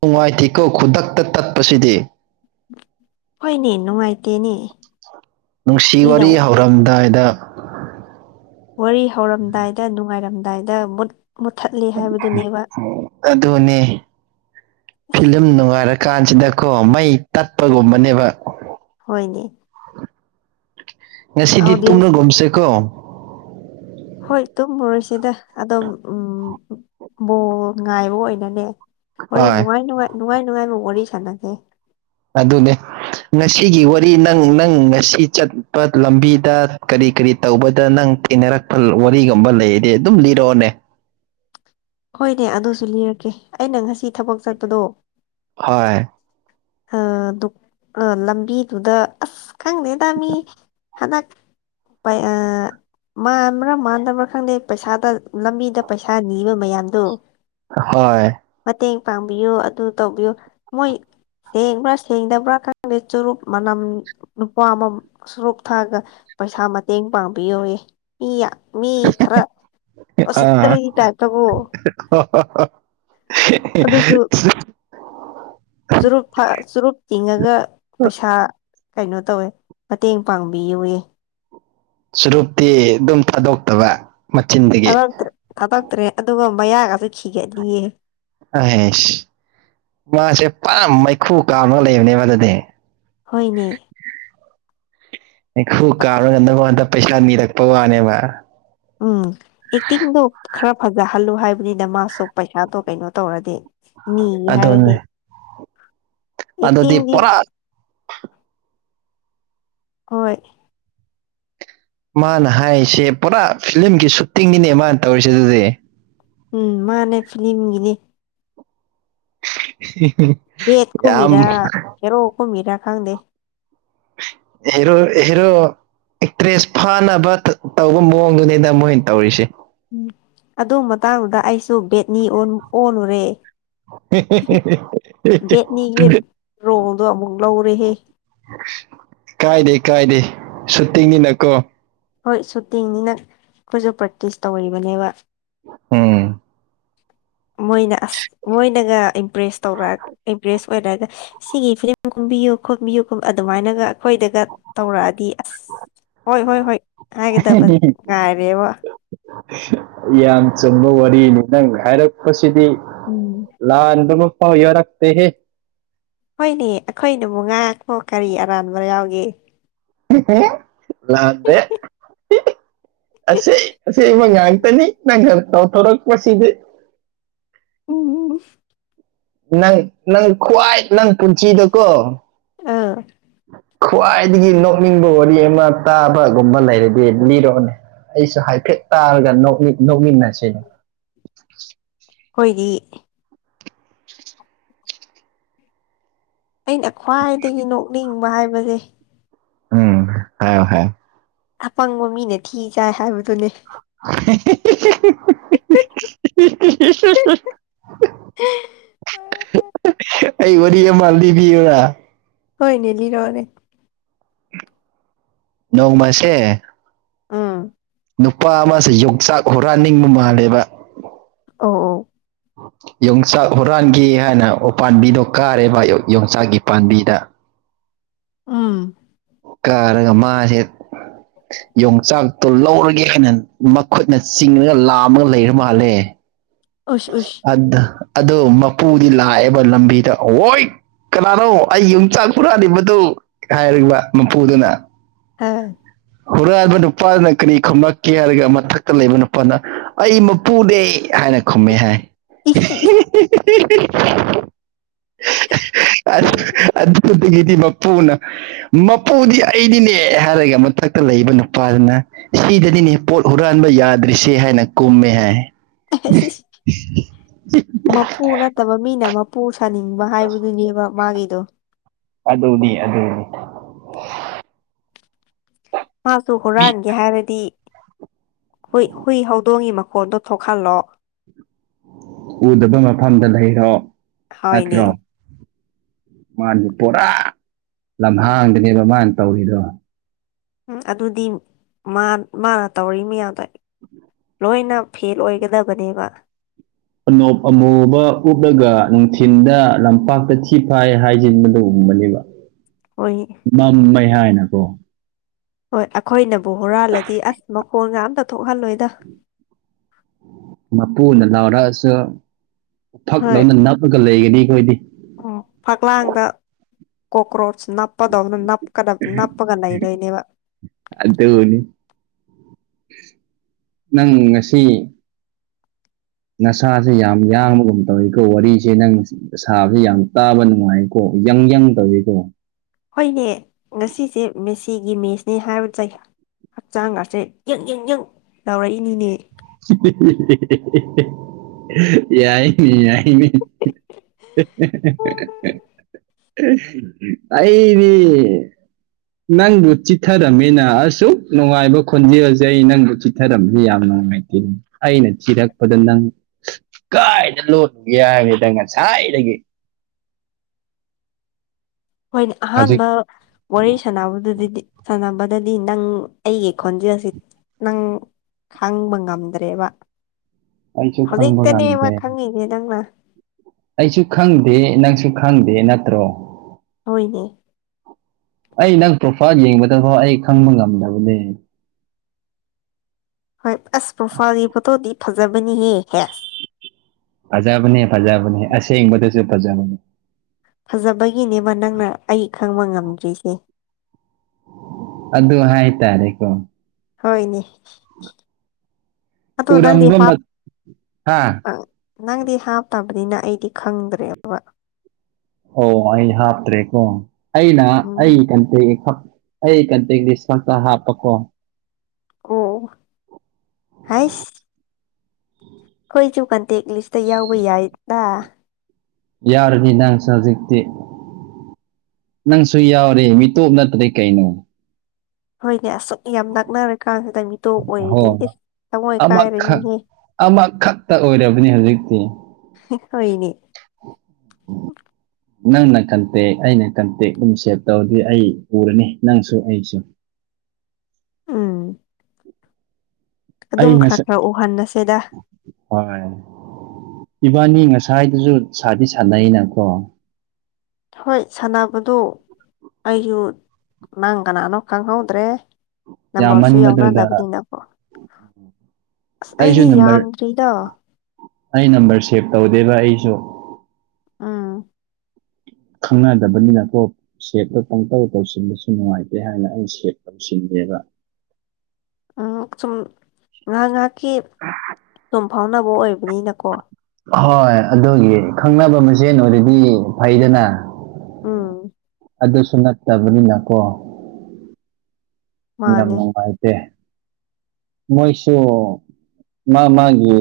ꯅꯨꯡꯉꯥꯏꯇꯦꯀꯣ ꯈꯨꯗꯛꯇ ꯇꯠꯄꯁꯤꯗꯤ ꯍꯣꯏꯅꯦ ꯅꯨꯡꯉꯥꯏꯇꯦꯅꯦ ꯅꯨꯡꯁꯤ ꯃꯤꯅ ꯋꯥꯔꯤ ꯍꯧꯔꯝꯗꯥꯏꯗ ꯋꯥꯔꯤ ꯍꯧꯔꯝꯗꯥꯏꯗ ꯅꯨꯡꯉꯥꯏꯔꯝꯗꯥꯏꯗ ꯃꯨꯠ ꯃꯨꯠꯊꯠꯂꯤ ꯍꯥꯏꯕꯗꯨꯅꯦꯕ [unintelligible] ꯑꯗꯨꯅꯦ ꯐꯤꯂꯝ ꯅꯨꯡꯉꯥꯏꯔꯀꯥꯟꯁꯤꯗꯀꯣ ꯃꯩ ꯇꯠꯄꯒꯨꯝꯕꯅꯦꯕ ꯍꯣꯏꯅꯦ ꯉꯁꯤꯗꯤ ꯑꯥꯎꯗꯤꯌꯦꯟꯁ ꯇꯨꯝꯔꯒꯨꯝꯁꯦꯀꯣ ꯍꯣꯏ ꯇꯨꯝꯃꯔꯣꯏꯁꯤꯗ ꯑꯗꯨꯝ ꯎꯝ ꯕꯣꯜ ꯉꯥꯏꯕ ꯑꯣꯏꯅꯅꯦ ꯋꯥꯔꯤ ꯍꯣꯏ ꯅꯨꯡꯉꯥꯏ ꯅꯨꯡꯉꯥꯏ ꯅꯨꯡꯉꯥꯏ ꯅꯨꯡꯉꯥꯏꯕ ꯋꯥꯔꯤ ꯁꯥꯟꯅꯁꯦ ꯑꯗꯨꯅꯦ ꯉꯁꯤꯒꯤ ꯋꯥꯔꯤ ꯅꯪ ꯅꯪ ꯉꯁꯤ ꯆꯠꯄ ꯂꯝꯕꯤꯗ ꯀꯔꯤ ꯀꯔꯤ ꯇꯧꯕꯗ ꯅꯪ ꯊꯦꯡꯅꯔꯛꯄ ꯋꯥꯔꯤꯒꯨꯝꯕ ꯂꯩꯔꯗꯤ ꯑꯗꯨꯝ ꯂꯤꯔꯛꯑꯣꯅꯦ ꯍꯣꯏꯅꯦ ꯑꯗꯨꯁꯨ ꯂꯤꯔꯛꯀꯦ ꯑꯩꯅ ꯉꯁꯤ ꯊꯕꯛ ꯆꯠꯄꯗꯣ ꯍꯣꯏ ꯑ ꯗꯨꯛꯑ ꯂꯝꯕꯤꯗꯨꯗ ꯑꯁ ꯈꯪꯗꯦꯗꯥ ꯃꯤ ꯍꯟꯗꯛ ꯄꯥꯏ ꯑ ꯃꯥꯟꯕ꯭ꯔꯥ ꯃꯥꯟꯗꯕ꯭ꯔꯥ ꯈꯪꯗꯦ ꯄꯩꯁꯥꯗ ꯂꯝꯕꯤꯗ ꯄꯩꯁꯥ ꯅꯤꯕ ꯃꯌꯥꯝꯗꯣ ꯍꯣꯏ ꯃꯇꯦꯡ ꯄꯥꯡꯕꯤꯌꯨ ꯑꯗꯨ ꯇꯧꯕꯤꯌꯨ ꯃꯣꯏ ꯁꯦꯡꯕ꯭ꯔꯥ ꯁꯦꯡꯗꯕ꯭ꯔ ꯈꯪꯗꯦ ꯆꯨꯔꯨꯞ ꯃꯅꯝ ꯅꯨꯄꯥ ꯑꯃ ꯁꯨꯔꯨꯞ ꯊꯥꯛꯑꯒ ꯄꯩꯁꯥ ꯃꯇꯦꯡ ꯄꯥꯡꯕꯤꯌꯣꯌꯦ ꯃꯤ ꯌꯥ ꯃꯤ ꯈꯔ ꯑꯥ ꯎꯁꯤꯠꯇꯕꯒꯤ ꯇꯥꯏꯞꯇꯒꯣ ꯑꯗꯨꯁꯨ ꯆꯨꯔꯨꯞ ꯐꯥ ꯆꯨꯔꯨꯞ ꯆꯤꯡꯉꯒ ꯄꯩꯁꯥ ꯀꯩꯅꯣ ꯇꯧꯋꯦ ꯃꯇꯦꯡ ꯄꯥꯡꯕꯤꯌꯨꯌꯦ ꯆꯨꯔꯨꯞꯇꯤ ꯑꯗꯨꯝ ꯊꯥꯗꯣꯛꯇꯕ ꯃꯆꯤꯟꯗꯒꯤ ꯊꯥꯗꯣꯛꯇ꯭ꯔꯦ ꯊꯥꯗꯛꯇ꯭ꯔꯦ ꯑꯗꯨꯒ ꯃꯌꯥꯒꯁꯨ ꯈꯤꯒꯠꯂꯤꯌꯦ ꯍꯦꯁ ꯃꯥꯁꯦ ꯄꯨꯔꯥ ꯃꯩꯈꯨ ꯀꯥꯕꯒꯥ ꯂꯩꯕꯅꯦꯕ ꯑꯗꯨꯗꯤ ꯍꯣꯏꯅꯦ ꯃꯩꯈꯨ ꯀꯥꯝꯔꯒꯥ ꯅꯪ ꯂꯉꯣꯟꯗ ꯄꯩꯁꯥ ꯅꯤꯔꯛꯄ ꯋꯥꯅꯦꯕ ꯎꯝ ꯑꯦꯛꯇꯤꯡꯗꯣ ꯈꯔ ꯐꯖꯍꯜꯂꯨ ꯍꯥꯏꯕꯅꯤꯗꯥ ꯃꯥꯁꯨ ꯄꯩꯁꯥꯗꯣ ꯀꯩꯅꯣ ꯇꯧꯔꯗꯤ ꯅꯤꯒꯦ ꯍꯥꯏꯔꯗꯤ ꯑꯗꯨꯅꯦ ꯑꯗꯨꯗꯤ ꯑꯦꯛꯇꯤꯡꯗꯤ ꯄꯨꯔꯥ ꯍꯣꯏ ꯃꯥꯅ ꯍꯥꯏꯔꯤꯁꯦ ꯄꯨꯔꯥ ꯐꯤꯂꯝꯒꯤ ꯁꯨꯇꯤꯡꯒꯤꯅꯦ ꯃꯥꯅ ꯇꯧꯔꯤꯁꯦ ꯑꯗꯨꯗꯤ ꯎꯝ ꯃꯥꯅꯦ ꯐꯤꯂꯝꯒꯤꯅꯦ ꯌꯥꯝ ꯍꯤꯔꯣ ꯀꯨꯃꯤꯔꯥ ꯈꯪꯗꯦ ꯍꯦꯔꯣ ꯍꯦꯔꯣ ꯑꯦꯛꯇ꯭ꯔꯦꯁ ꯐꯥꯅꯕ ꯇꯧꯕ ꯃꯑꯣꯡꯗꯨꯅꯤꯗ ꯃꯣꯏꯅ ꯇꯧꯔꯤꯁꯦ ꯎꯝ ꯑꯗꯨ ꯃꯇꯥꯡꯗꯨꯗ ꯑꯩꯁꯨ ꯕꯦꯠꯅꯤ ꯑꯣꯟ ꯑꯣꯜꯂꯨꯔꯦ ꯕꯦꯠꯅꯤꯒꯤ ꯔꯣꯜꯗꯣ ꯑꯃꯨꯛ ꯂꯧꯔꯦꯍꯦ ꯀꯥꯏꯗꯦ ꯀꯥꯏꯗꯦ ꯁꯨꯇꯤꯡꯅꯤꯅꯀꯣ ꯍꯣꯏ ꯁꯨꯇꯤꯡꯅꯤꯅ ꯑꯩꯈꯣꯏꯁꯨ ꯄ꯭ꯔꯦꯛꯇꯤꯁ ꯇꯧꯔꯤꯕꯅꯦꯕ ꯎꯝ ꯃꯣꯏꯅ ꯑꯁ ꯃꯣꯏꯅꯒ ꯏꯝꯄ꯭ꯔꯦꯁ ꯇꯧꯔ ꯏꯝꯄ꯭ꯔꯦꯁ ꯑꯣꯏꯔꯒ ꯁꯤꯒꯤ ꯐꯤꯂꯝ ꯀꯨꯝꯕꯤꯌꯨ ꯈꯣꯠꯄꯤꯌꯨ ꯑꯗꯨꯃꯥꯏꯅꯒ ꯑꯩꯈꯣꯏꯗꯒ ꯇꯧꯔꯛꯑꯗꯤ ꯑꯁ ꯍꯣꯏ ꯍꯣꯏ ꯍꯣꯏ ꯍꯥꯏꯒꯗꯕ ꯉꯥꯏꯔꯦꯕ ꯌꯥꯝ ꯆꯨꯝꯕ ꯋꯥꯔꯤꯅꯤ ꯅꯪ ꯍꯥꯏꯔꯛꯄꯁꯤꯗꯤ ꯎꯝ ꯂꯥꯟꯕ ꯃꯥꯐꯥꯎ ꯌꯔꯛꯇꯦꯍꯦ ꯍꯣꯏꯅꯦ ꯑꯩꯈꯣꯏꯅꯕꯨ ꯉꯥꯏꯍꯥꯛꯄꯣ ꯀꯔꯤ ꯑꯔꯥꯟꯕ ꯌꯥꯎꯒꯦ ꯂꯥꯟꯗꯦ ꯑꯁꯦꯡ ꯑꯁꯦꯡꯕꯥ ꯉꯥꯛꯇꯅꯤ ꯅꯪꯅꯥ ꯇꯧꯊꯣꯔꯛꯄꯁꯤꯗꯤ ꯎꯝ ꯅꯪ ꯅꯪ ꯈ꯭ꯋꯥꯏ ꯅꯪ ꯄꯨꯟꯁꯤꯗꯨꯀꯣ ꯑꯧ ꯈ꯭ꯋꯥꯏꯗꯒꯤ ꯅꯣꯛꯅꯤꯡꯕ ꯋꯥꯔꯤ ꯑꯃ ꯇꯥꯕꯒꯨꯝꯕ ꯂꯩꯔꯗꯤ ꯂꯤꯔꯛꯑꯣꯅꯦ ꯑꯩꯁꯨ ꯍꯥꯏꯐꯦꯠ ꯇꯥꯔꯒ ꯅꯣꯛꯃꯤꯟꯅꯁꯤꯅꯦ ꯑꯩꯈꯣꯏꯗꯤ ꯑꯩꯅ ꯈ꯭ꯋꯥꯏꯗꯒꯤ ꯅꯣꯛꯅꯤꯡꯕ ꯍꯥꯏꯕꯁꯦ ꯎꯝ ꯍꯥꯏꯌꯣ ꯍꯥꯏꯌꯣ ꯑꯄꯪꯕ ꯃꯤꯅ ꯊꯤ ꯆꯥꯏ ꯍꯥꯏꯕꯗꯨꯅꯦ ꯑ ꯑꯩ ꯋꯥꯔꯤ ꯑꯃ ꯂꯤꯕꯤꯌꯨꯔꯥ ꯍꯣꯏꯅꯦ ꯂꯤꯔꯛꯑꯣꯅꯦ ꯅꯣꯡ ꯃꯥꯁꯦ ꯎꯝ ꯅꯨꯄꯥ ꯑꯃꯁꯦ ꯌꯣꯡꯆꯥꯛ ꯍꯨꯔꯥꯟ ꯅꯤꯡꯕ ꯃꯥꯜꯂꯦꯕ ꯑꯣ ꯑꯣ ꯌꯣꯡꯆꯥꯛ ꯍꯨꯔꯥꯟꯒꯦ ꯍꯥꯏꯅ ꯎ ꯄꯥꯟꯕꯤꯗꯣ ꯀꯥꯔꯦꯕ ꯌꯣꯡꯆꯥꯛꯒꯤ ꯄꯥꯝꯕꯤꯗ ꯎꯝ ꯀꯥꯔꯒ ꯃꯥꯁꯦ ꯌꯣꯡꯆꯥꯛ - ꯇꯣ ꯂꯧꯔꯒꯦ ꯍꯥꯏꯅ ꯃꯈꯨꯠꯅ ꯆꯤꯡꯉꯒ ꯂꯥꯝꯃꯒ ꯂꯩꯔ ꯃꯥꯜꯂꯦ ꯎꯁ ꯎꯁ ꯑꯗꯣ ꯃꯄꯨꯗꯤ ꯂꯥꯛꯑꯦꯕ ꯂꯝꯕꯤꯗ ꯍꯣꯏꯠ ꯀꯅꯥꯅꯣ ꯑꯩ ꯌꯣꯡꯆꯥꯛ ꯍꯨꯔꯥꯜ ꯂꯤꯕꯗꯨ ꯍꯥꯏꯔꯤꯕ ꯃꯄꯨꯗꯨꯅ ꯍꯥ ꯍꯨꯔꯥꯟꯕ ꯅꯨꯄꯥꯗꯅ ꯀꯔꯤ ꯈꯨꯝꯂꯛꯀꯦ ꯍꯥꯏꯔꯒ ꯃꯊꯛꯇ ꯂꯩꯕ ꯅꯨꯄꯥꯗꯨꯅ ꯑꯩ ꯃꯄꯨꯅꯦ ꯍꯥꯏꯅ ꯈꯨꯝꯃꯦ ꯍꯥꯏ ꯍ ꯑ ꯑꯥꯗꯨꯗꯥꯒꯤꯗꯤ ꯃꯄꯨꯅ ꯃꯄꯨꯗꯤ ꯑꯩꯅꯤꯅꯦ ꯍꯥꯏꯔꯒ ꯃꯊꯛ - ꯇ ꯂꯩꯕ ꯅꯨꯄꯥꯗꯨꯅ ꯁꯤꯗꯗꯤꯅꯦ ꯄꯣꯠ ꯍꯨꯔꯥꯟꯕ ꯌꯥꯗ꯭ꯔꯤꯁꯦ ꯍꯥꯏꯅ ꯀꯨꯝꯃꯦ ꯍꯥꯏ ꯃꯄꯨ ꯅꯠꯇꯕ ꯃꯤꯅ ꯃꯥ - ꯄꯨ ꯁꯥꯅꯤꯡꯕ ꯍꯥꯏꯕꯗꯨꯅꯦꯕ ꯃꯥꯒꯤꯗꯣ ꯑꯗꯨꯅꯤ ꯑꯗꯨꯅꯤ ꯃꯥꯁꯨ ꯃꯤ ꯍꯨꯔꯥꯟꯒꯦ ꯍꯥꯏꯔꯗꯤ ꯍꯨꯏ ꯍꯨꯏ ꯍꯧꯗꯣꯡꯒꯤ ꯃꯈꯣꯟꯗꯣ ꯊꯣꯛꯍꯜꯂꯣ ꯎꯗꯕ ꯃꯐꯝꯗ ꯂꯩꯔꯣ ꯍꯣꯏꯅꯦ ꯅꯠꯇ꯭ꯔꯣ ꯃꯥꯗꯤ ꯄꯨꯔꯥ ꯎꯝ ꯂꯝꯍꯥꯡꯗꯅꯦꯕ ꯃꯥꯅ ꯇꯧꯔꯤꯗꯣ ꯎꯝ ꯑꯗꯨꯗꯤ ꯃꯥ ꯃꯥꯅ ꯇꯧꯔꯤ ꯃꯤꯌꯥꯝꯗ ꯂꯣꯏꯅ ꯐꯦꯜ ꯑꯣꯏꯒꯗꯕꯅꯦꯕ ꯑꯣꯅꯣꯞ ꯑꯃꯨꯕ ꯎꯞꯂꯒ ꯅꯨꯡꯊꯤꯟꯗ ꯂꯝꯄꯥꯛꯇ ꯊꯤ ꯐꯥꯏ ꯍꯥꯏꯖꯤꯟꯕꯗꯣ ꯒꯨꯝꯕꯅꯦꯕ ꯑꯣꯏ ꯃꯝ ꯃꯦ ꯍꯥꯏꯅꯀꯣ ꯍꯣꯏ ꯑꯩꯈꯣꯏꯅꯕꯨ ꯍꯨꯔꯥꯜꯂꯗꯤ ꯑꯁ ꯃꯈꯣꯟꯒ ꯑꯝꯇ ꯊꯣꯛꯍꯜꯂꯣꯏꯗ ꯃꯄꯨꯅ ꯂꯥꯎꯔꯛꯑꯁꯨ ꯎꯐꯛ ꯗꯧꯅ ꯅꯞꯂꯒ ꯂꯩꯒꯅꯤ ꯑꯩꯈꯣꯏꯗꯤ ꯎꯝ ꯐꯛꯂꯥꯡꯗ ꯀꯣꯀ꯭ꯔꯣꯆ ꯅꯞꯄꯗꯧꯅ ꯅꯞꯀꯗꯕ ꯅꯄꯒ ꯂꯩꯗꯨꯏꯅꯦꯕ ꯑꯗꯨꯅꯤ ꯅꯪ ꯉꯁꯤ ꯅꯁꯥꯁꯦ ꯌꯥꯝ ꯌꯥꯡꯕꯒꯨꯝ ꯇꯧꯋꯤꯀꯣ ꯋꯥꯔꯤꯁꯦ ꯅꯪ ꯁꯥꯕ ꯌꯥꯝ ꯇꯥꯕ ꯅꯨꯡꯉꯥꯏꯀꯣ ꯌꯪ ꯌꯥꯪ ꯇꯧꯋꯤꯀꯣ ꯍꯣꯏꯅꯦ ꯉꯁꯤꯁꯦ ꯃꯦꯁꯤꯒꯤ ꯃꯦꯁꯅꯦ ꯍꯥꯏꯔꯨ ꯆꯩꯩ ꯍꯛꯆꯥꯡꯒꯁꯦ ꯌꯦ ꯌꯦꯡ ꯌꯦ ꯂꯥꯎꯔꯛꯏꯅꯤꯅꯦ [unintelligible] ꯌꯥꯏꯅꯤ ꯌꯥꯏꯅꯤ ꯑꯩꯗꯤ ꯅꯪꯕꯨ ꯆꯤꯊꯔꯝꯃꯤꯅ ꯑꯁꯨꯛ ꯅꯨꯡꯉꯥꯏꯕ ꯈꯣꯟꯖꯦꯜꯁꯦ ꯑꯩ ꯅꯪꯕꯨ ꯆꯤꯊꯔꯝꯅꯤ ꯌꯥꯝ ꯅꯨꯡꯉꯥꯏ ꯑꯩꯅ ꯊꯤꯔꯛꯄꯗ ꯅꯪ ꯀꯥꯏꯗ ꯂꯣꯟꯂꯨꯒꯦ ꯍꯥꯏꯕꯅꯤꯗ ꯉꯁꯥꯏꯗꯒꯤ ꯍꯣꯏꯅꯦ ꯍꯧꯖꯤꯛ ꯑꯍꯥꯟꯕ ꯋꯥꯔꯤ ꯁꯥꯟꯅꯕꯗꯨꯗꯤꯗꯤ ꯁꯥꯟꯅꯕꯗꯗꯤ ꯅꯪ ꯑꯩꯒꯤ ꯈꯣꯟꯖꯦꯜꯁꯤ ꯅꯪ ꯈꯪꯕ ꯉꯝꯗ꯭ꯔꯦꯕ ꯑꯩꯁꯨ ꯈꯪꯕ ꯍꯧꯖꯤꯛꯇꯅꯦꯕ ꯉꯝꯗꯦ ꯈꯪꯉꯤꯖꯦ ꯅꯪꯅ ꯑꯩꯁꯨ ꯈꯪꯗꯦ ꯅꯪꯁꯨ ꯈꯪꯗꯦ ꯅꯠꯇ꯭ꯔꯣ ꯍꯣꯏꯅꯦ ꯑꯩ ꯅꯪ ꯄ꯭ꯔꯣꯐꯥꯏꯟ ꯌꯦꯡꯕꯗꯐꯥꯎ ꯑꯩ ꯈꯪꯕ ꯉꯝꯗꯕꯅꯦ ꯍꯣꯏ ꯑꯁ ꯄ꯭ꯔꯣꯐꯥꯏꯜꯒꯤ ꯐꯣꯇꯣꯗꯤ ꯐꯖꯕꯅꯤꯍꯦ ꯍꯦꯁ ꯐꯖꯕꯅꯦ ꯐꯖꯕꯅꯦ ꯑꯁꯦꯡꯕꯗꯁꯨ ꯐꯖꯕꯅꯦ ꯐꯖꯕꯒꯤꯅꯦꯕ ꯅꯪꯅ ꯑꯩ ꯈꯪꯕ ꯉꯝꯗ꯭ꯔꯤꯁꯦ ꯑꯗꯨ ꯍꯥꯏ ꯇꯔꯦ ꯀꯣ ꯍꯣꯏꯅꯦ ꯑꯇꯣ ꯅꯡꯗꯤ ꯎꯔꯝꯕ ꯍꯥꯞ ꯃꯠ ꯍꯥ ꯑꯪ ꯅꯪꯗꯤ ꯍꯥꯞꯇꯕꯅꯤꯅ ꯑꯩꯗꯤ ꯈꯪꯗ꯭ꯔꯦꯕ ꯑꯣ ꯑꯩ ꯍꯥꯞꯇ꯭ꯔꯦꯀꯣ ꯑꯩꯅ ꯑꯩ ꯎꯝ ꯏꯊꯟꯇꯒꯤ ꯍꯞ ꯑꯩ ꯏꯊꯥꯟꯇꯒꯤ ꯂꯩꯁꯇ꯭ ꯑꯝꯇ ꯍꯥꯞꯄꯀꯣ ꯑꯣ ꯍꯥꯏꯁ ꯈꯣꯏꯁꯨ ꯀꯟꯇꯦꯛ ꯂꯤꯁꯇ ꯌꯥꯎꯕ ꯌꯥꯏꯗ ꯌꯥꯔꯅꯤꯅ ꯁꯖꯤꯛꯇꯤ ꯅꯪꯁꯨ ꯌꯥꯎꯔꯦ ꯃꯤꯇꯣꯞ ꯅꯠꯇꯗꯤ ꯀꯩꯅꯣ ꯍꯣꯏꯅꯦ ꯑꯁꯨꯛ ꯌꯥꯝ ꯅꯛꯅꯔ ꯀꯥꯟꯁꯤꯗ ꯃꯤꯇꯣ ꯑꯣꯏꯗꯤ ꯍꯣꯏ ꯏꯁ ꯇꯃꯣꯏ ꯑꯃꯈꯛ ꯀꯥꯏꯔꯅꯤꯍꯦ ꯑꯃꯈꯛꯇ ꯑꯣꯏꯔꯕꯅꯤ ꯍꯧꯖꯤꯛꯇꯤ ꯍꯣꯏꯅꯤ ꯅꯪꯅ ꯀꯟꯇꯦꯛ ꯑꯩꯅ ꯀꯟꯇꯦꯛ ꯑꯗꯨꯝ ꯁꯦꯞ ꯇꯧꯔꯗꯤ ꯑꯩ ꯎꯔꯅꯤ ꯅꯪꯁꯨ ꯑꯩꯁꯨ ꯎꯝ ꯑꯩ ꯑꯗꯨꯝ ꯈꯔ ꯉꯁꯥꯏ ꯈꯔ ꯎꯍꯟꯅꯁꯦꯗ ꯍꯣꯏ ꯏꯕꯥꯅꯤ ꯉꯁꯥꯏꯗꯨꯖꯨ ꯁꯥꯗꯤ ꯁꯥꯅꯩꯅꯀꯣ ꯍꯣꯏ ꯁꯥꯟꯅꯕꯗꯨ ꯑꯩꯁꯨ ꯅꯪ ꯀꯅꯥꯅꯣ ꯈꯪꯍꯧꯗ꯭ꯔꯦ ꯅꯝꯕꯔꯁꯤ ꯌꯥꯝꯃꯟꯕꯗꯨꯗ ꯌꯥꯎꯅꯗꯕꯅꯤꯅꯀꯣ ꯑꯁ ꯑꯩꯁꯨ ꯑꯩꯗꯤ ꯅꯝꯕꯔ ꯌꯥꯝꯗ꯭ꯔꯤꯗ ꯑꯩ ꯅꯝꯕꯔ ꯁꯦꯚ ꯇꯧꯗꯦꯕ ꯑꯩꯁꯨ ꯎꯝ꯫ ꯈꯪꯅꯗꯕꯅꯤꯅ ꯀꯣ ꯁꯦꯞꯇꯣ ꯄꯪꯇꯧ ꯇꯧꯁꯤꯟꯕꯁꯨ ꯅꯨꯡꯉꯥꯏꯇꯦ ꯍꯥꯏꯅ ꯑꯩ ꯁꯦꯞ ꯇꯧꯁꯤꯟꯗꯦꯕ ꯑꯥ ꯁꯨꯝ ꯉꯍꯥꯛ ꯉꯍꯥꯛꯀꯤ [unintelligible] ꯑꯗꯨꯝ ꯐꯥꯎꯅꯕ ꯑꯣꯏꯕꯅꯤꯅꯀꯣ ꯍꯣꯏ ꯑꯗꯨꯒꯤ ꯈꯪꯅꯕ ꯃꯁꯦꯟ ꯑꯣꯏꯔꯗꯤ ꯐꯩꯗꯅ ꯎꯃ ꯑꯗꯨꯁꯨ ꯅꯠꯇꯕꯅꯤꯅ ꯀꯣ ꯌꯥꯝ ꯃꯥꯅꯦ ꯅꯨꯡꯉꯥꯏꯇꯦ ꯃꯣꯏꯁꯨ ꯃꯥ ꯃꯥꯒꯤ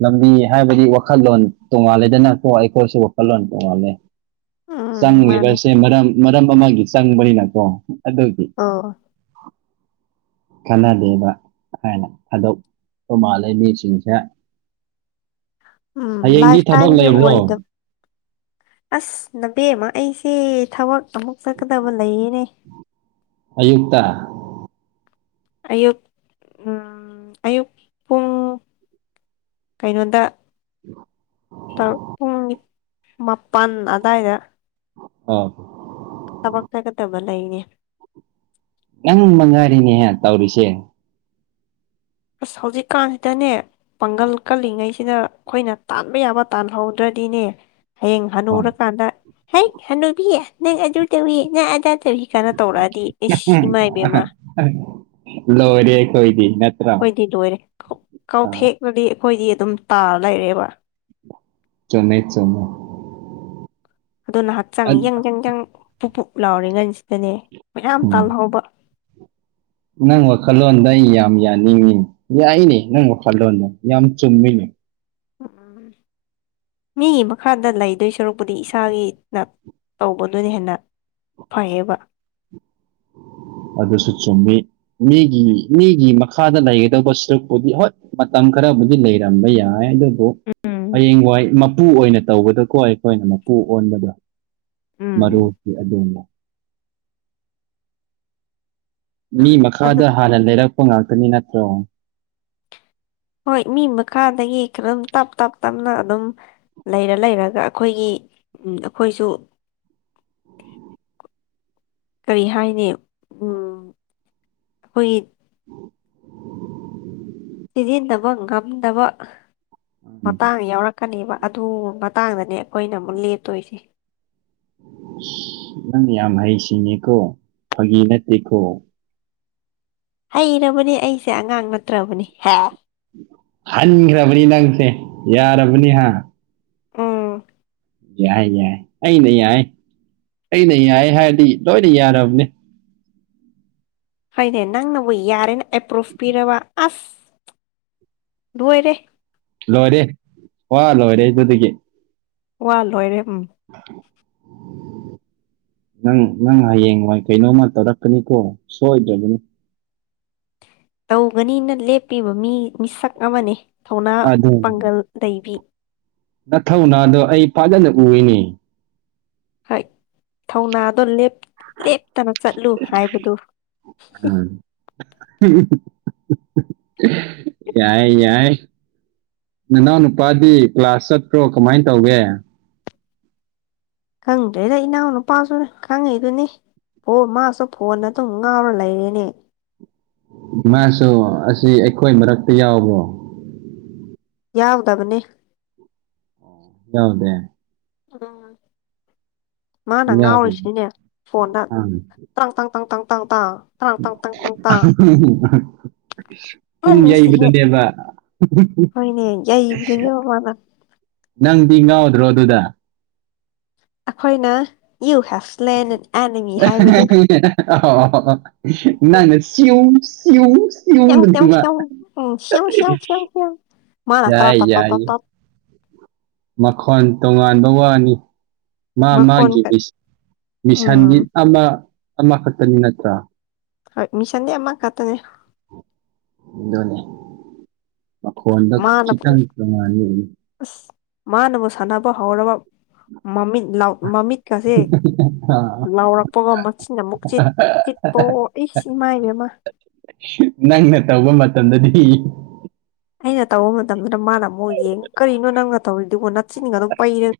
ꯂꯝꯕꯤ ꯍꯥꯏꯕꯗꯤ ꯋꯥꯈꯜꯂꯣꯟ ꯇꯣꯡꯉꯥꯜꯂꯦꯗ ꯀꯣ ꯑꯩꯈꯣꯏꯁꯨ ꯋꯥꯈꯜꯂꯣꯟ ꯇꯣꯡꯉꯥꯜꯂꯦ ꯎꯝ ꯃꯥꯅꯦ ꯆꯪꯉꯤꯕꯁꯦ ꯃꯔꯝ ꯃꯔꯝ ꯑꯃꯒꯤ ꯆꯪꯕꯅꯤꯅꯀꯣ ꯑꯗꯨꯒꯤ ꯑꯣ ꯈꯟꯅꯗꯦꯕ ꯍꯥꯏꯅ ꯑꯗꯣꯞꯄꯥ ꯃꯥꯜꯂꯦ ꯃꯤꯁꯤꯡꯁꯦ ꯎꯝ ꯍꯌꯦꯡꯗꯤ ꯂꯥꯏꯐ ꯊꯕꯛ ꯇꯥꯏꯝꯒꯤ ꯂꯩꯕ꯭ꯔꯣ ꯑꯣꯏꯗꯕ ꯑꯁ ꯅꯕꯦꯝꯃꯥ ꯑꯩꯁꯦ ꯊꯕꯛ ꯑꯃꯨꯛ ꯆꯠꯀꯗꯕ ꯂꯩꯌꯦꯅꯦ ꯑꯌꯨꯛꯇ ꯑꯌꯨꯛ ꯎꯝ ꯑꯌꯨꯛ ꯄꯨꯡ ꯀꯩꯅꯣꯗ ꯇꯔꯨꯛ ꯄꯨꯡ ꯃꯥꯄꯟ ꯑꯗꯥꯏꯗ ꯑꯥꯎ ꯊꯕꯛ ꯆꯠꯀꯗꯕ ꯂꯩꯅꯦ ꯅꯪ ꯃꯉꯥꯏꯔꯤꯅꯦꯍꯦ ꯇꯧꯔꯤꯁꯦ ꯑꯁ ꯍꯧꯖꯤꯛꯀꯥꯟꯁꯤꯗꯅꯦ ꯄꯥꯡꯒꯜ ꯀꯜꯂꯤꯉꯩꯁꯤꯅ ꯑꯈꯣꯏꯅ ꯇꯥꯟꯕ ꯌꯥꯕ ꯇꯥꯜꯍꯧꯗ꯭ꯔꯗꯤꯅꯦ ꯍꯌꯦꯡ ꯑꯣ ꯍꯅꯨꯔꯀꯥꯟꯗ ꯍꯩ ꯍꯟꯅꯨꯕꯤ ꯅꯪ ꯑꯗꯨ ꯇꯧꯋꯤ ꯅꯪ ꯑꯗꯥ ꯇꯧꯋꯤ ꯀꯥꯏꯅ ꯇꯧꯔꯛꯑꯗꯤ ꯏꯁ ꯎꯝ ꯏꯃꯥꯏ ꯕꯦꯝꯃ ꯂꯣꯏꯔꯦ ꯑꯩꯈꯣꯏꯗꯤ ꯅꯠꯇ꯭ꯔ ꯗꯤ ꯂꯣꯏꯔꯦ ꯀꯥꯎ ꯀꯥꯎꯊꯦꯛꯔꯗꯤ ꯑꯩꯈꯣꯏꯗꯤ ꯑꯗꯨꯝ ꯇꯥꯔ ꯂꯩꯔꯦꯕ ꯆꯨꯝꯃꯦ ꯆꯨꯝꯃꯦ ꯑꯗꯨꯅ ꯍꯥꯛꯆꯪ ꯑꯠ ꯌꯪ ꯌꯪ ꯌꯪ ꯄꯨꯞ ꯄꯨꯞ ꯂꯥꯎꯔꯤ ꯉꯟꯁꯤꯗꯅꯦ ꯃꯌꯥꯝ ꯎꯝ ꯇꯥꯜꯍꯧꯕ ꯅꯪ ꯋꯥꯈꯜꯂꯣꯟꯗ ꯑꯩ ꯌꯥꯝ ꯌꯥꯅꯤꯡꯉꯤꯅꯦ ꯌꯥꯏꯅꯦ ꯅꯪ ꯋꯥꯈꯜꯂꯣꯟꯗꯣ ꯌꯥꯝ ꯆꯨꯝꯃꯤꯅꯦ ꯃꯤꯒꯤ ꯃꯈꯥꯗ ꯂꯩꯗꯣꯏ ꯁꯔꯨꯛꯄꯨꯗꯤ ꯏꯁꯥꯒꯤꯅ ꯇꯧꯕꯗꯨꯅ ꯍꯦꯟꯅ ꯐꯩꯌꯦꯕ ꯑꯗꯨꯁꯨ ꯆꯨꯝꯃꯤ ꯃꯤꯒꯤ ꯃꯤꯒꯤ ꯃꯈꯥꯗ ꯂꯩꯒꯗꯧꯕ ꯁꯔꯨꯛꯄꯨꯗꯤ ꯍꯣꯏ ꯃꯇꯝ ꯈꯔꯕꯨꯗꯤ ꯂꯩꯔꯝꯕ ꯌꯥꯏ ꯑꯗꯨ ꯔꯨꯛ ꯍꯌꯦꯡꯋꯥꯏ ꯃꯄꯨ ꯑꯣꯏꯅ ꯇꯧꯕꯗꯀꯣ ꯑꯩꯈꯣꯏꯅ ꯃꯄꯨ ꯑꯣꯟꯕꯗꯣ ꯎꯝ ꯃꯔꯨꯗꯤ ꯑꯗꯨꯅꯤ ꯃꯤ ꯑꯗꯨ ꯃꯈꯥꯗ ꯍꯥꯟꯅ ꯂꯩꯔꯛꯄ ꯉꯥꯛꯇꯅꯤ ꯅꯠꯇ꯭ꯔꯣ ꯍꯣꯏ ꯃꯤ ꯃꯈꯥꯗꯒꯤ ꯈ꯭ꯔꯝ ꯇꯞ ꯇꯞ ꯇꯞꯅ ꯑꯗꯨꯝ ꯂꯩꯔ ꯂꯩꯔꯒ ꯑꯈꯣꯏꯒꯤ ꯎꯝ ꯑꯈꯣꯏꯁꯨ ꯀꯔꯤ ꯍꯥꯏꯅꯤ ꯎꯝ ꯑꯩꯈꯣꯏꯒꯤ [inaudible] ꯁꯤꯖꯤꯟꯅꯕ ꯉꯝꯗꯕ ꯃꯇꯥꯡ ꯌꯥꯎꯔꯛ ꯀꯅꯤꯕ ꯑꯗꯨ ꯃꯇꯥꯡꯗꯅꯦ ꯑꯈꯣꯏꯅ ꯑꯃꯨꯛ ꯂꯦꯞꯇꯣꯏꯁꯦ ꯅꯪ ꯌꯥꯝ ꯍꯩ ꯁꯤꯡꯉꯦꯀꯣ ꯐꯥꯒꯤ ꯅꯠꯇꯦꯀꯣ ꯍꯩꯔꯕꯅꯤ ꯑꯩꯁꯦ ꯑꯉꯥꯡ ꯅꯠꯇ꯭ꯔꯕꯅꯤ ꯍꯦ ꯍꯟꯒ꯭ꯔꯕꯅꯤ ꯅꯪꯁꯦ ꯌꯥꯔꯕꯅꯤ ꯍꯥ ꯎꯝ ꯌꯥꯏ ꯌꯥꯏ ꯑꯩꯅ ꯌꯥꯏ ꯑꯩꯅ ꯌꯥꯏ ꯍꯥꯏꯔꯗꯤ ꯂꯣꯏꯅ ꯌꯥꯔꯕꯅꯤ ꯍꯣꯏꯅꯦ ꯅꯪꯅꯕꯨ ꯌꯥꯔꯦꯅ ꯑꯦꯄ꯭ꯔꯨꯐ ꯄꯤꯔꯕ ꯑꯁ ꯂꯣꯏꯔꯦ ꯂꯣꯏꯔꯦ ꯋꯥ ꯂꯣꯏꯔꯦ ꯑꯗꯨꯗꯒꯤ ꯋꯥ ꯂꯣꯏꯔꯦꯝ [inaudible] ꯅꯪ ꯅꯪ ꯍꯌꯦꯡ ꯋꯥꯏ ꯀꯩꯅꯣꯝꯃ ꯇꯧꯔꯛꯀꯅꯤꯀꯣ ꯁꯣꯏꯗ꯭ꯔꯕꯅꯤ ꯇꯧꯒꯅꯤꯅ ꯂꯦꯞꯄꯤꯕ ꯃꯤ ꯃꯤꯁꯛ ꯑꯃꯅꯦ ꯊꯧꯅꯥ ꯑꯗꯨ ꯄꯥꯡꯒꯜ ꯂꯩꯕꯤ꯫ ꯅꯊꯧꯅꯥꯗꯣ ꯑꯩ ꯐꯥꯖꯅ ꯎꯌꯦꯅꯦ꯫ ꯍꯣꯏ ꯊꯧꯅꯥꯗꯣ ꯂꯦꯞ ꯂꯦꯞꯇꯅ ꯆꯠꯂꯨ ꯍꯥꯏꯕꯗꯨ ꯎꯝ ꯌꯥꯏ ꯌꯥꯏ ꯅꯅꯥꯎꯅ ꯅꯨꯄꯥꯗꯤ ꯀ꯭ꯂꯥꯁ ꯆꯠꯄ꯭ꯔꯣ ꯀꯃꯥꯏꯟ ꯇꯧꯒꯦ ꯈꯪꯗ꯭ꯔꯦꯗ ꯏꯅꯥꯎ ꯅꯨꯄꯥꯁꯨꯅꯤ ꯈꯪꯉꯤꯗꯨꯅꯤ꯫ ꯍꯣ ꯃꯥꯁꯨ ꯐꯣꯟ ꯑꯗꯨꯝ ꯉꯥꯎꯔ ꯂꯩꯔꯦꯅꯦ꯫ ꯃꯥꯁꯨ ꯑꯁꯤ ꯑꯩꯈꯣꯏ ꯃꯔꯛꯇ ꯌꯥꯎꯕ꯭ꯔꯣ꯫ ꯌꯥꯎꯗꯕꯅꯤ꯫ ꯌꯥꯎꯗꯦ꯫ ꯎꯝ ꯃꯥꯅ ꯌꯥꯎꯗꯦ ꯉꯥꯎꯔꯤꯁꯤꯅꯦ ꯐꯣꯟꯗ꯫ ꯑꯥ ꯇ꯭ꯔꯥꯡ ꯇꯥꯡ ꯇꯥꯡ ꯇꯥꯡ ꯇꯥꯡ ꯇꯥꯡ ꯫ [unintelligible] ꯗꯦꯠ ꯄꯨꯡ ꯃꯤꯟꯁ ꯗ ꯍꯦꯠ ꯌꯩꯕꯗꯅꯦꯕ ꯍꯣꯏꯅꯦ ꯌꯩꯕꯗꯨꯅꯦꯕ ꯃꯥꯅ ꯅꯪꯗꯤ ꯉꯥꯎꯗ꯭ꯔꯣ ꯑꯗꯨꯗ꯫ ꯑꯈꯣꯏꯅ ꯌꯨ ꯍꯦꯞ ꯁ꯭ꯂꯦꯟ ꯑꯦꯟ ꯑꯦꯅꯤꯃꯤ ꯍꯥꯏꯕꯗꯨ [unintelligible] ꯅꯪꯅ ꯁꯤꯌꯨꯡꯁ ꯁꯤꯌꯨꯡꯁ꯫ ꯁ꯭ꯌꯝ ꯁ꯭ꯌꯝ ꯁ꯭ꯌꯝ ꯎꯝ ꯁ꯭ꯌꯝ ꯁ꯭ꯌꯝ ꯁ꯭ꯌꯝ [unintelligible] ꯁ꯭ꯌꯝ ꯃꯥꯅ ꯇ꯭ꯔꯥ ꯌꯥꯏ ꯇꯥ ꯇꯥ ꯇꯥ ꯌꯥꯏ꯫ ꯇꯥ ꯃꯈꯣꯟ ꯇꯣꯉꯥꯟꯕ ꯋꯥꯅꯤ ꯃꯥ ꯃꯥꯒꯤ ꯃꯈꯣꯟꯒ ꯏꯁ ꯎꯝ ꯃꯤꯁꯟꯗꯤ ꯑꯃ ꯑꯃꯈꯛꯇꯅꯤ ꯅꯠꯇ꯭ꯔꯥ꯫ ꯍꯣꯢ ꯃꯤꯁꯟꯗꯤ ꯑꯃ ꯈꯠꯇꯅꯦ꯫ ꯗꯨꯅꯦ ꯃꯈꯣꯟꯗ ꯃꯥꯅ ꯈꯤꯇꯪ ꯇꯣꯡꯉꯥꯟꯕꯥꯒꯤ ꯑꯁ ꯃꯥꯅꯕꯨ ꯁꯥꯟꯅꯕ ꯍꯧꯔꯕ ꯃꯃꯤꯠ ꯂꯥꯎ ꯃꯃꯤꯠꯀꯁꯦ ꯂꯥꯎꯔꯛꯄꯒ ꯃꯆꯤꯟ ꯑꯃꯨꯛ ꯆꯤꯛ ꯆꯤꯛꯄꯋꯣ ꯏꯁ ꯏꯃꯥꯏꯕꯦꯝꯃ꯫ ꯅꯪꯅ ꯇꯧꯕ ꯃꯇꯝꯗꯗꯤ꯫ ꯑꯩꯅ ꯇꯧꯕ ꯃꯇꯝꯗꯅ ꯃꯥꯅ ꯑꯃꯨꯛ ꯌꯦꯡꯉ ꯀꯔꯤꯅꯣ ꯅꯪꯅ ꯇꯧꯔꯤꯗꯨꯕꯣ ꯅꯠꯆꯤꯟ ꯀꯗꯣ ꯄꯩꯔ